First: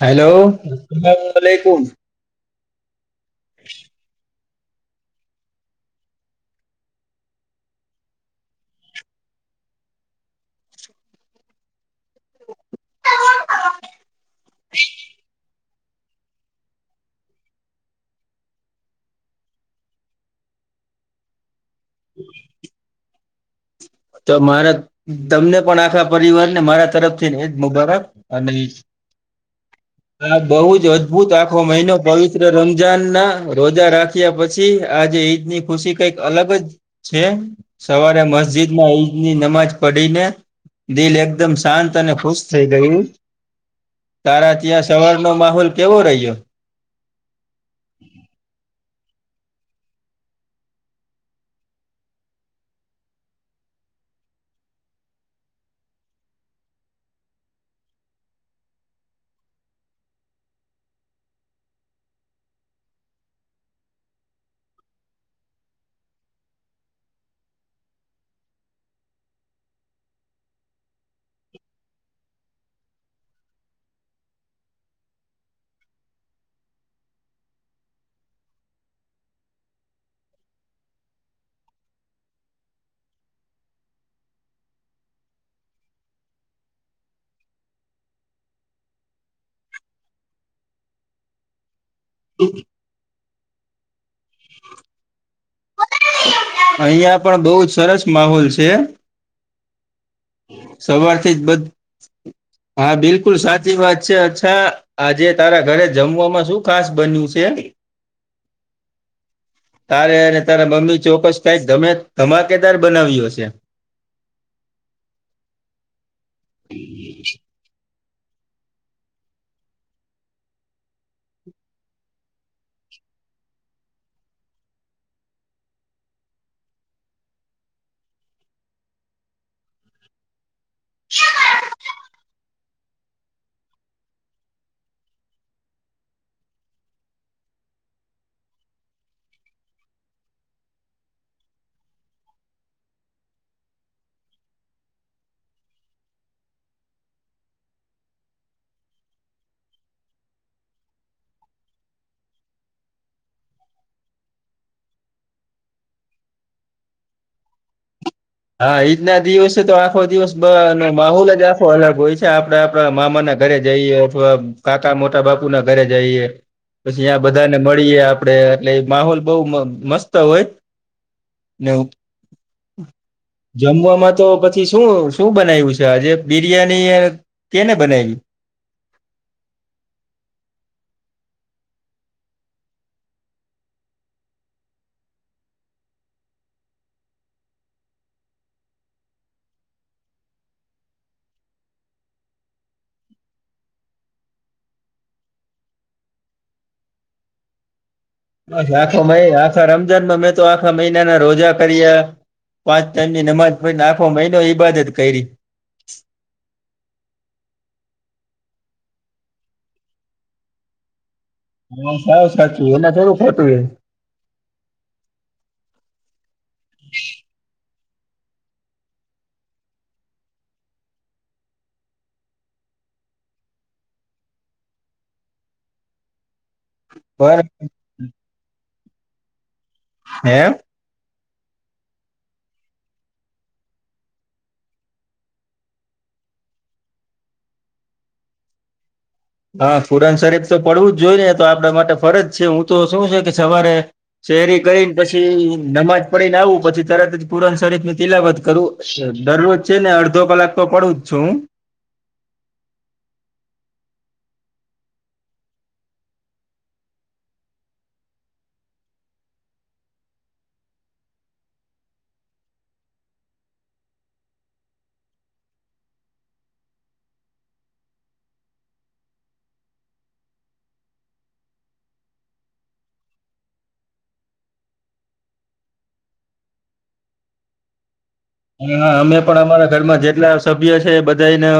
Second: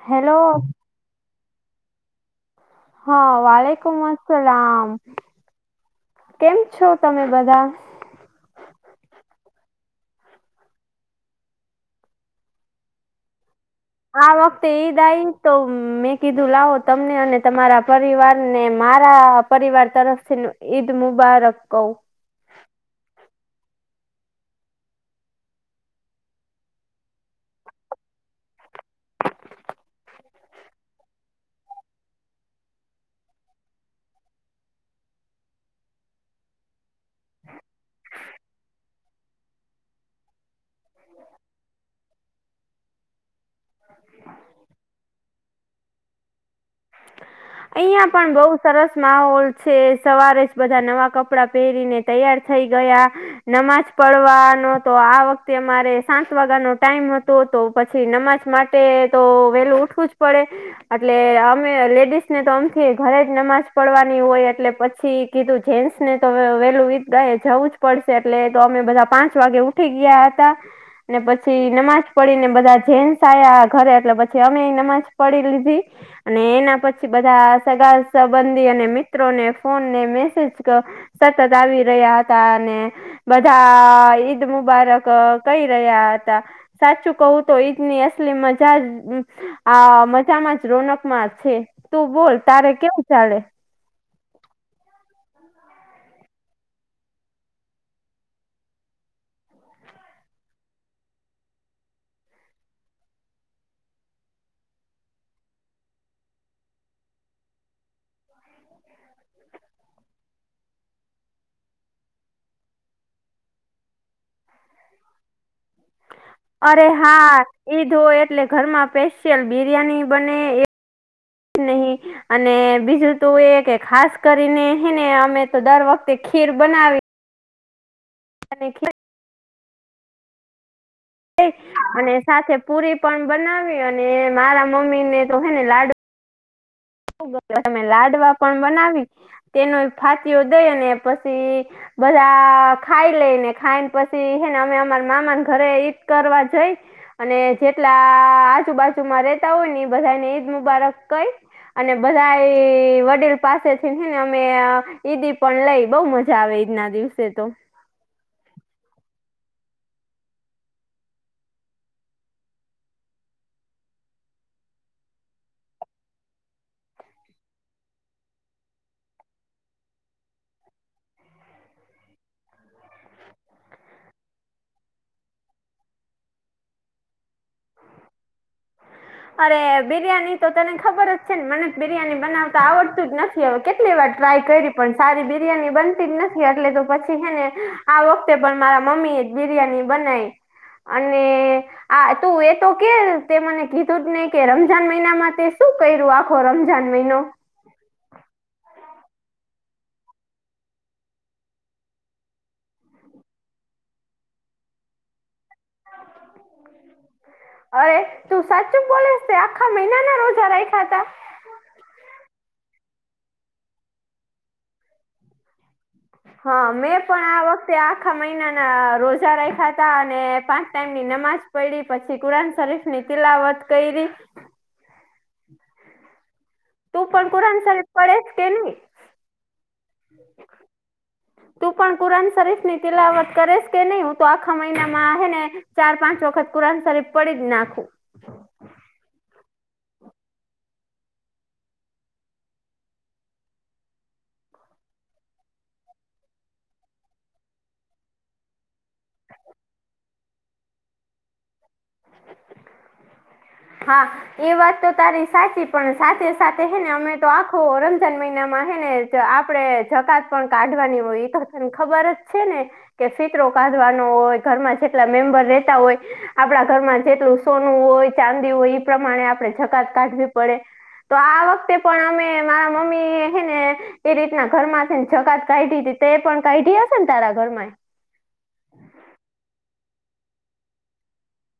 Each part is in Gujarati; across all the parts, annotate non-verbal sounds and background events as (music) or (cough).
હેલો સસલેકુમ (unintelligible) હા વાલેકુમ અસલામ કેમ છો તમે બધા હા વક્તેઈદા આઈ તો મેં કીધું લાવો તમને અને તમારા પરિવારને મારા પરિવાર તરફથી ઈદ મુબારક કઇ હમ તો મારા તમને પણ આખા પરિવારને મારા તરફથી ને ઈદ મુબારક અને ન આ બહુ જ અદભુત આખો મહિનો પવિત્ર રમજાનના રોજા રાખ પછી આજે ઈદ ની ખુશી કઈક અલગ જ છે સવારે મસ્જિદ ની નમાજ પડીને દિલ એકદમ શાંત અને ખુશ થઈ ગયું તારા ત્યાં સવાર નો માહોલ કેવો રહ્યો અહિયાં પણ બઉુ સરસ માહોલ છે સવારે જ બધા નવા કપડાં પહેરીને તૈયાર થઈ ગયા નમાજ પડવાનો તો આ વખતે અમારે સાત વાગ્યાનો ટાઈમ હતો તો પછી નમાજ માટે તો વેલું ઉઠવું જ પડે એટલે અમે લેડીસને તો આમથી ઘરે જ નમાજ પડવાની હોય એટલે પછી કીધું જેન્ટસને તો વેલું વીત ગ જવુંજ પડશે એટલે તો, અમે બધા પાંચ વાગે ઉઠી ગયા હતા ને, પછી નમાજ પડીને બધા જેન્સ આયા ઘરે એટલે પછી અમે નમાજ પડી લીધી અને એના પછી, બધા સગા સંબંધી અને મિત્રોને ફોનને મેસેજ સતત આવી રહ્યા હતા અને બધા ઈદ મુબારક કઈ રહ્યા હતા સાચું કવું તો ઈદની અસલી મજા આ મજામાં જ રોનક માં છે, તું બોલ તારે કેવું ચાલે અહિયાં પણ, બઉજ સરસ માહોલ છે. સવારથી જ બધ હા બિલકુલ સાચી વાત છે, અચ્છા આજે, તારા ઘરે જમવામાં શું ખાસ બન્યું છે. હ તારે અને, તારા મમ્મી ચોક્કસ કઈમે ધમાકેદાર બનાવ્યો હશે અરે, હા ઈદ હોય એટલે ઘરમાં સ્પેશિયલ બિરિયાની બને નહી અને, બીજું તું એ કે ખાસ કરીનેને અમે તો દર વખતે ખીર બનાવી અને હ અને સાથે પુરી પણ બનાવી, અને મારા મમ્મીને તો હેને લાડુ તમે લાડવા પણ, બનાવી તેનો ફાસીયો દઈને પછી બધા ખાઈ લઈ ને ખાઈ ને પછી, હે ને અમે અમાર મામાને ઘરે ઈદ કરવા જઈ અને જેટલા આજુબાજુ માં રેતા હોય, ને એ બધાને ઈદ મુબારક કઈ અને, બધા વડીલ પાસેથી થી ને અમે ઈદી પણ લઈ બહુ મજા આવે ઈદના દિવસે તો હા, ઈદ ના દિવસે તો આખો દિવસ માહોલ જ આખો અલગ હોય છે, આપડા આપડા મામા ના ઘરે જઈએ અથવા કાકા મોટા બાપુ ના ઘરે જઈએ પછી અયાં બધાને મળીએ આપડે એટલે, માહોલ બહ મસ્ત હોય. નવ જમવાવામાં તો પછી શું, શું બનાવ્યું છે, આજે બિરિયાની કેને બનાવી (inaudible) અરે, બિરયાની તો તને ખબર જ છે ને મને બિરિયાની બનાવતા આવડતું જ નથી કેટલી વાર ટ્રાય કરી પણ, સારી બિરિયાની બનતી જ નથી એટલે તો પછી હેને આ વખતે પણ મારા મમ્મી, એ જ બિરિયાની બનાવી અને આ તું, એ તો કે તે મને કીધું જ નહી કે રમજાન મહિનામાં તે શું કર્યું આખો રમજાન મહિનો બ આખો આખા રમજાનમાં મેં, તો આખા મહિનાના રોજા કર્યા પાંચ ટણ ની નમાજ પને, આખો મહિનો ઈબાદત કરી હ અરે તું સાચું બોલેસ આખા મહિના ના રોજા રાખા ત હા સાવું સાચું એના થવું ખતું એ હા, મેં પણ આ વખતે આખા મહિનાના રોજા રખા ત અને પાંચ ટાઈમની નમાજ પડી પછી, કુરાન શરીફ ની તિલાવત કરી તું, પણ કુરાણ સાબ પડેસ કે નહી હે. તું પણ, કુરાન શરીફ ની તિલાવટ કરેશ કે નહી હું તો આખા મહિનામાં હ ને ચાર, પાંચ વખત કુરાન શરીફ પડી જ નાખું હા, કુરન શરીફ તો પડવું જ જોઈ ને તો આપણા માટે ફરજ છે, હું તો શું છે કે સવારે શેરી કરીને પછી, નમાજ પડી ને આવું પછી, તરત જ પુરાણ શરીફની તિલાવત કરવું દરરોજ છે, ને અડધો કલાક તો પડું જ છું, હું હા. એ વાત તો, તારી સાચી પણ સાથે સાથે હેને અમે તો આખો રમજાન આપડે જકાત પણ કાઢવાની હોયને ખબર જ છે, ને. કે ફિકરો કાઢવાનો હોય ઘરમાં જેટલા મેમ્બર રહેતા હોય આપણા ઘરમાં જેટલું સોનું હોય ચાંદી હોય એ પ્રમાણે આપણે જકાત કાઢવી પડે તો આ વખતે પણ અમે મારા મમ્મી હ ને એ રીતના ઘરમાં છે ને જગત કાઢી હતી એ પણ કાઢી હશે ને તારા ઘરમાં હા અમે પણ અમારા ઘરમાં જેટલા સભ્ય છે બધાને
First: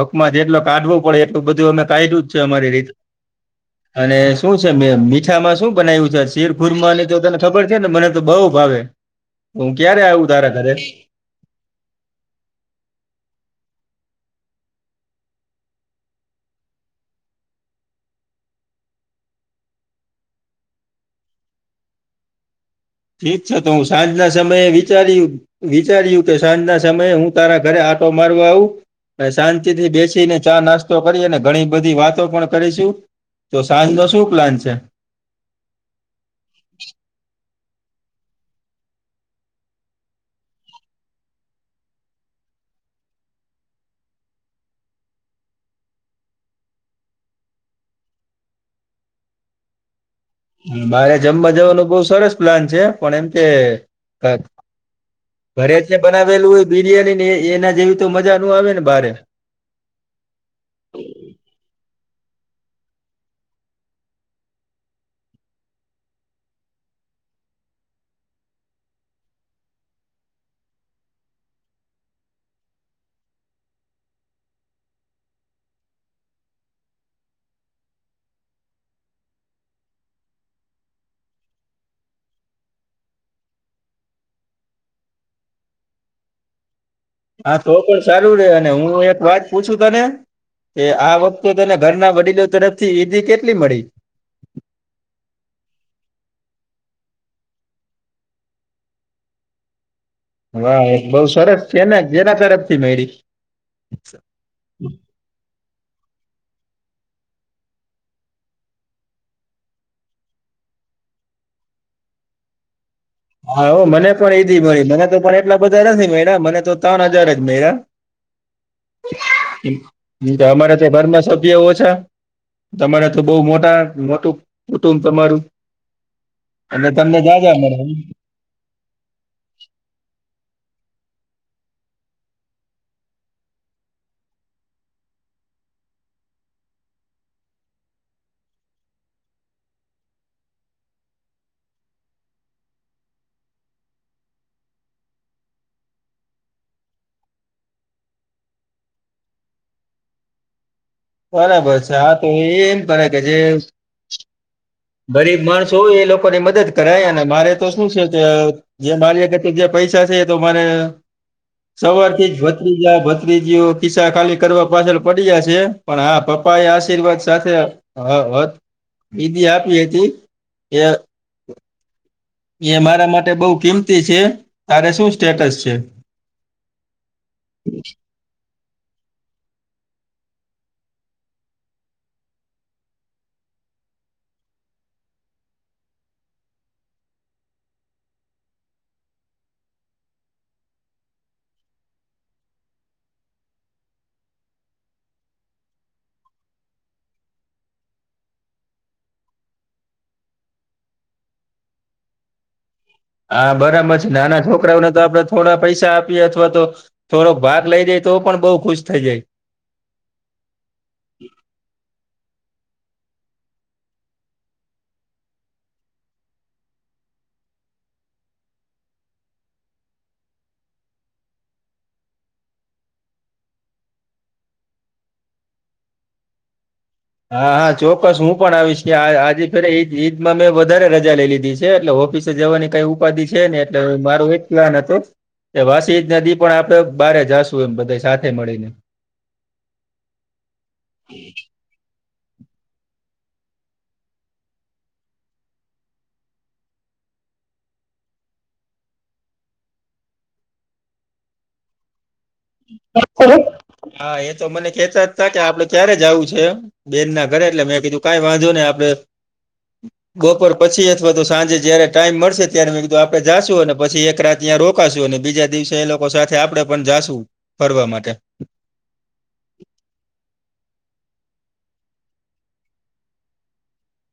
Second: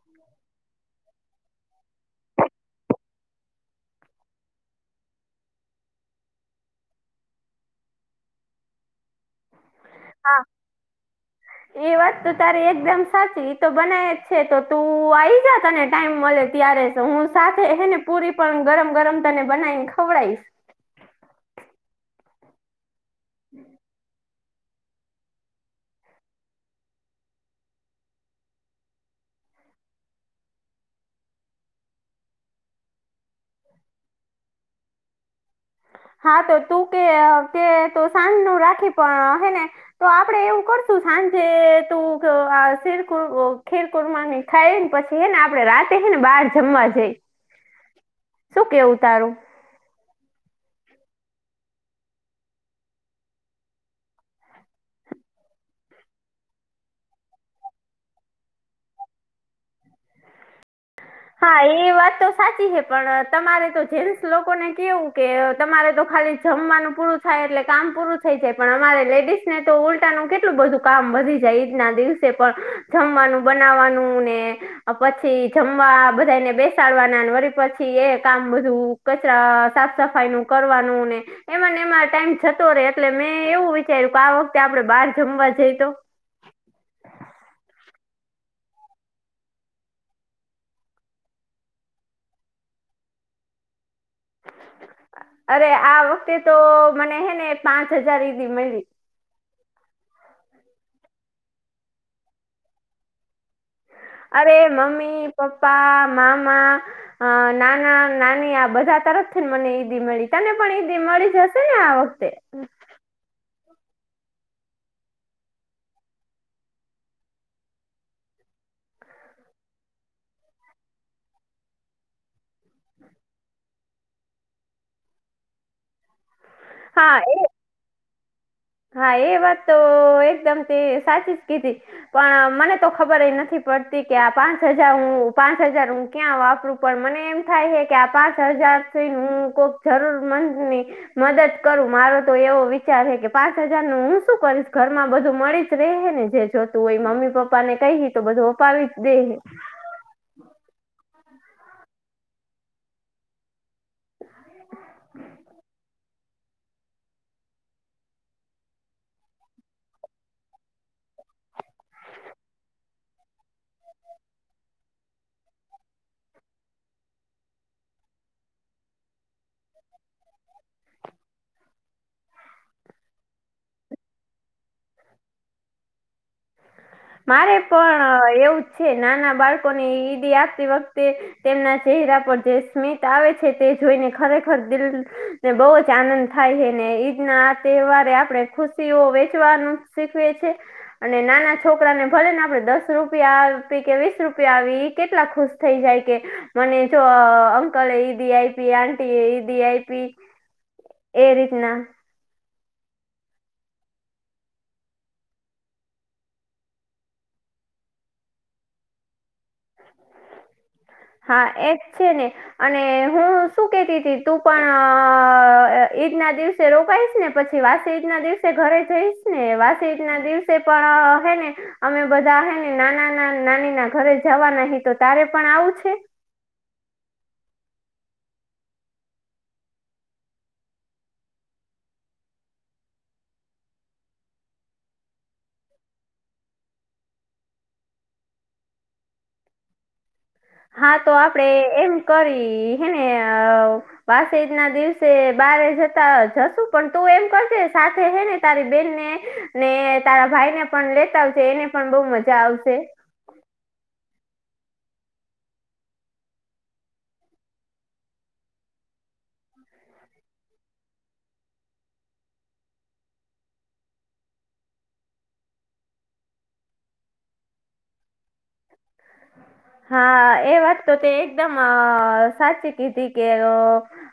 હકમાં જેટલો કાઢવો પડે એટલું બધું અમે કાઢયુ જ છે અમારી રીતે (inaudible) અને શું છે મે મીઠામાં શું બનાવ્યું છે શીરપુરી માંની તો તને ખબર છે ને મને તો બઉુ ભાવે હું ક્યારે આવું તારે ઘરે હ એ વાત તો તારી એકદમ સાચી એ તો બનાય જ છે તો તું આવી જા તને ટાઈમ મળે ત્યારે તો હું સાથે ત ને પુરી પણ ગરમ ગરમ તને બનાવીને ખવડાવીશ ઠીક છે તો હું સાંજે આવીશ સમયે વિચાર્યું વિચાર્યું કે સાંજના સમયે હું તારા ઘરે આટો મારવા આવું શાંતિ થી બેસીને ચા નાસ્તો કરીને ઘણી બધી વાતો પણ કરીશું તો સાંજ નો શું પ્લાન છે હા તો તું કે કે ત સાંજ નું રાખી પણ હે ને તો આપડે એવું કરશું સાંજે તું શેરકુર ખેરકુરમાંની થાયને પછી હે ને આપડે રાતે બહાર જમવા જઈ શું કેવું તારું મારે જમવા જવાનું બહુ સરસ પ્લાન છે પણ એમ કે ઘરે જ બનાવેલું હોય બિરિયાની ને એના જેવી તો મજા ન આવે ને બારે હા (unintelligible) હા એ વાત તો સાચી છે પણ તમારે તો જેન્ટસ લોકોને કેવું કે તમારે તો ખાલી જમવાનું પૂરું થાય એટલે કામ પૂરું થઈ જાય પણ અમારે લેડીઝ ને તો ઉલટાનું કેટલું બધું કામ વધી જાય ઈજના દિવસે પણ જમવાનું બનાવવાનું ને પછી જમવા બધાને બેસાડવાના પછી એ કામ બધું કચરા સાફ સફાઈ નું કરવાનું ને એમાંને એમાં ટાઈમ જતો રહેે એટલે મેં એવું વિચાર્યું કે આ વખતે આપડે બહાર જમવા જઈ તો હા તો પણ સારું છે અને હું એક વાત પૂછું તને એ આ વખતે તને ઘરના વડીલો તરફથી ઈધ કેટલી મળી અરે આ વખતે તો મને હે ને પાંચ હજાર એી મળી વાહ એક બઉ સરસ છેને જેના તરફથી મેળ અરે મમ્મી પપ્પા મામા અ નાના નાની આ બધા તરફથી મને ઈદ મળી તને પણ ઈદ મળી જશે ને આવે હ (unintelligible) હા મને પણ ઈદ મળી મને તો પણ એટલા બધા નથી મળ્યા મને તો ત્રણ હજાર જ મળ્યા (inaudible) અમારા ત્યા ઘરમાં સભ્ય ઓ છે તમારે તો બઉ મોટા મોટું કુટુંબ તમારું અને તમને હા એ જા જવા મળે હા એ વાત તો એકદમ તે સાચી જ કીધી પણ મને તો ખબર એ નથી પડતી કે આ પાંચ હજાર હું પાંચ હજાર હું ક્યાં વાપરું પણ મને એમ થાય છે કે આ પાંચ હજાર સુ હું કોક જરૂર મંદ ને મદદ કરું મારો તો એવો વિચાર છે કે પાંચ હજાર નું હું શું કરીશ ઘરમાં બધું મળી જ રહે ને જે જોતું હોય મમ્મી પપ્પા ને કહી તો બધું વપાવી જ દે બરાબર છે હા તો એ એમ કરે કે જે (inaudible) ગરીબ માણસો હોય એ લોકોની મદદ કરાય અને મારે તો શું છે કે જે મારી અગત જે પૈસા છે એ તો મને સવારથી જ ભત્રીજા ભત્રીજીઓ કિસ્સા ખાલી કરવા પાછળ પડી જ છે પણ હા પપ્પા એ આશીર્વાદ સાથે હ બી આપ એથી એ એ મારા માટે બઉ કિંમતી છે તારે શું સ્ટેટસ છે મારે પણ એવુંજ છે નાના બાળકો ને ઈડી આપતી વખતે તેમના ચહેરા પર જે સ્મિત આવે છે તે જોઈને ખરેખર દિલ ને બહુ જ આનંદ થાય છે ને ઈદ ના આ તહેવારે આપણે ખુશીઓ વેચવાનું શીખવે છે અને નાના છોકરાને ભલે ને આપણે દસ રૂપિયા આપી કે વીસ રૂપિયા આવી એ કેટલા ખુશ થઈ જાય કે મને જો અંકલે ઈદીી આપી આંટીી એ ઈદીી આપી એ રીતના હા બરાબર છે નાના છોકરાઓને તો આપડે થોડા પૈસા આપીએ અથવા તો થોડોક ભાગ લઇ જાય તો પણ બઉુ ખુશ થઇ જાય હા એજ છે ને અને હું શું કેતી હતીી તું પણ ઈદ ના દિવસ રોપઇશ ને પછી વાસજના દિવસે ઘરે જઈશ ને વાસીજના દિવસે પણ હે ને અમે બધા હ ને નાના ના નાની ના ઘરે જવા નહિ તો તારે પણ આવું છે હા હા ચોક્કસ હું પણ આવીશ આજે ફે ઈદમાં મેં વધારે રજા લઈ લીધી છે એટલે ઓફિસ જવાની કઈ ઉપાધિ છે ને એટલે મારું એક પ્લાન હતું એ વાસીજ નદી પણ આપડે બારે જાશું એમ બધા સાથે મળીને હા તો આપડે એમ કરી હેને પાસેજ ના દિવસે બારે જતા જશુ પણ તું એમ કરશે સાથે હે ને તારી બેન ને ને તારા ભાઈ ને પણ લેતા આવશે એને પણ બહ મજા આવશે હા એ તો મને કેતા જ ત કે આપડે ક્યારે જવું છે બેન ના ઘરે એટલે મેં કીધું કઈ વાંધો નને આપડે બપોર પછી અથવા તો સાંજે જયારે ટાઈમ મળશે ત્યારે મેં કીધું આપડેશું અને પછી એક રાત ત્યાં રોકાશું અને બીજા દિવસે એ લોકો સાથે આપડે પણ જાશું ફરવા માટે હા એ વાત તો તે એકદમ સાચી કીધી કે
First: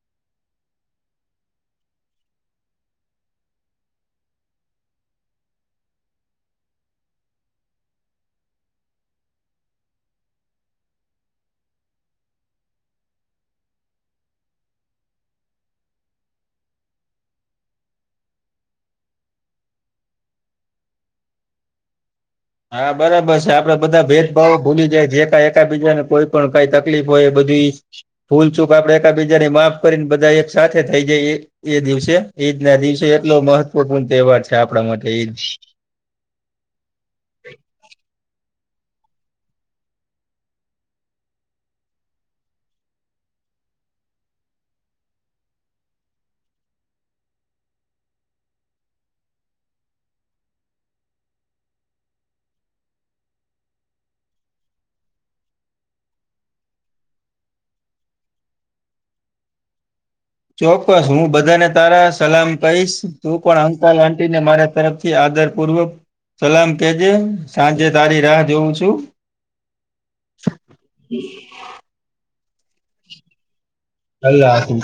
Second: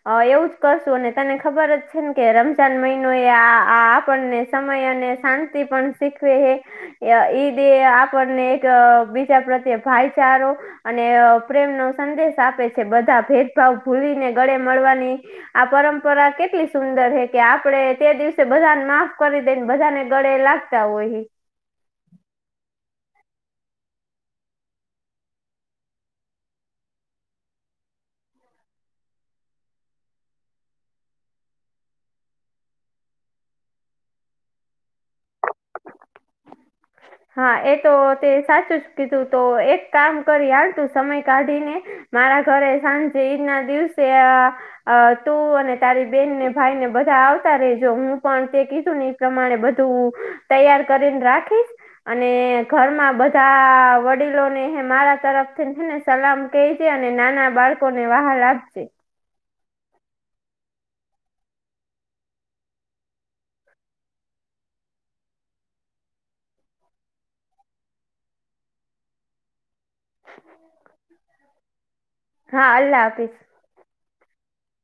હ એવું જ કરશું અને તને ખબર જ છે ને કે રમઝાન મહિનો એ આ આપણને સમય અને શાંતિ પણ શીખવે હ ઈદે આપણને એક બીજા પ્રત્યે ભાઈચારો અને પ્રેમનોો સંદેશ આપે છે બધા ભેદભાવ ભૂલીને ગળે મળવાની આ પરંપરા કેટલી સુંદર હ કે આપડે તે દિવસે બધાને માફ કરી દઈને બધાને ગળે લાગ તઓહી હા બરાબર છે આપડે બધા ભેદભાવો ભૂલી જાય જે ક એકબીજાને કોઈ પણ કઈ તકલીફ હોય એ બધી ફૂલચૂક આપડે એકબીજા ને માફ કરીને બધા એક સાથે થઈ જઈએ એ દિવસે ઈદ ના દિવસે એટલો મહત્વપૂર્ણ તહેવાર છે આપણા માટે ઈદ હા એ તો તે સાચું જ કીધું તો એક કામ કરી આડતું સમય કાઢીને મારા ઘરે સાંજે ઈદ ના દિવસે અ તું અને તારી બેનને ભાઈ ને બધા આવતા રેજો હું પણ તે કીધું નહી પ્રમાણે બધું તૈયાર કરીને રાખીશ અને ઘરમાં બધા વડીલોને મારા તરફ થીને સલામ ક છે અને નાના બાળકો ને વાહાર આપજે ચોક્કસ હું બધાને તારા સલામ કહીશ તું પણ અંકલ આટી ને મારે તરફથી આદર પૂર્વક સલામ કેજે સાંજે તારી રાહ જોઉું છું હ હા અલ્લાહ હાફિઝ અલ્લાહ હાફિ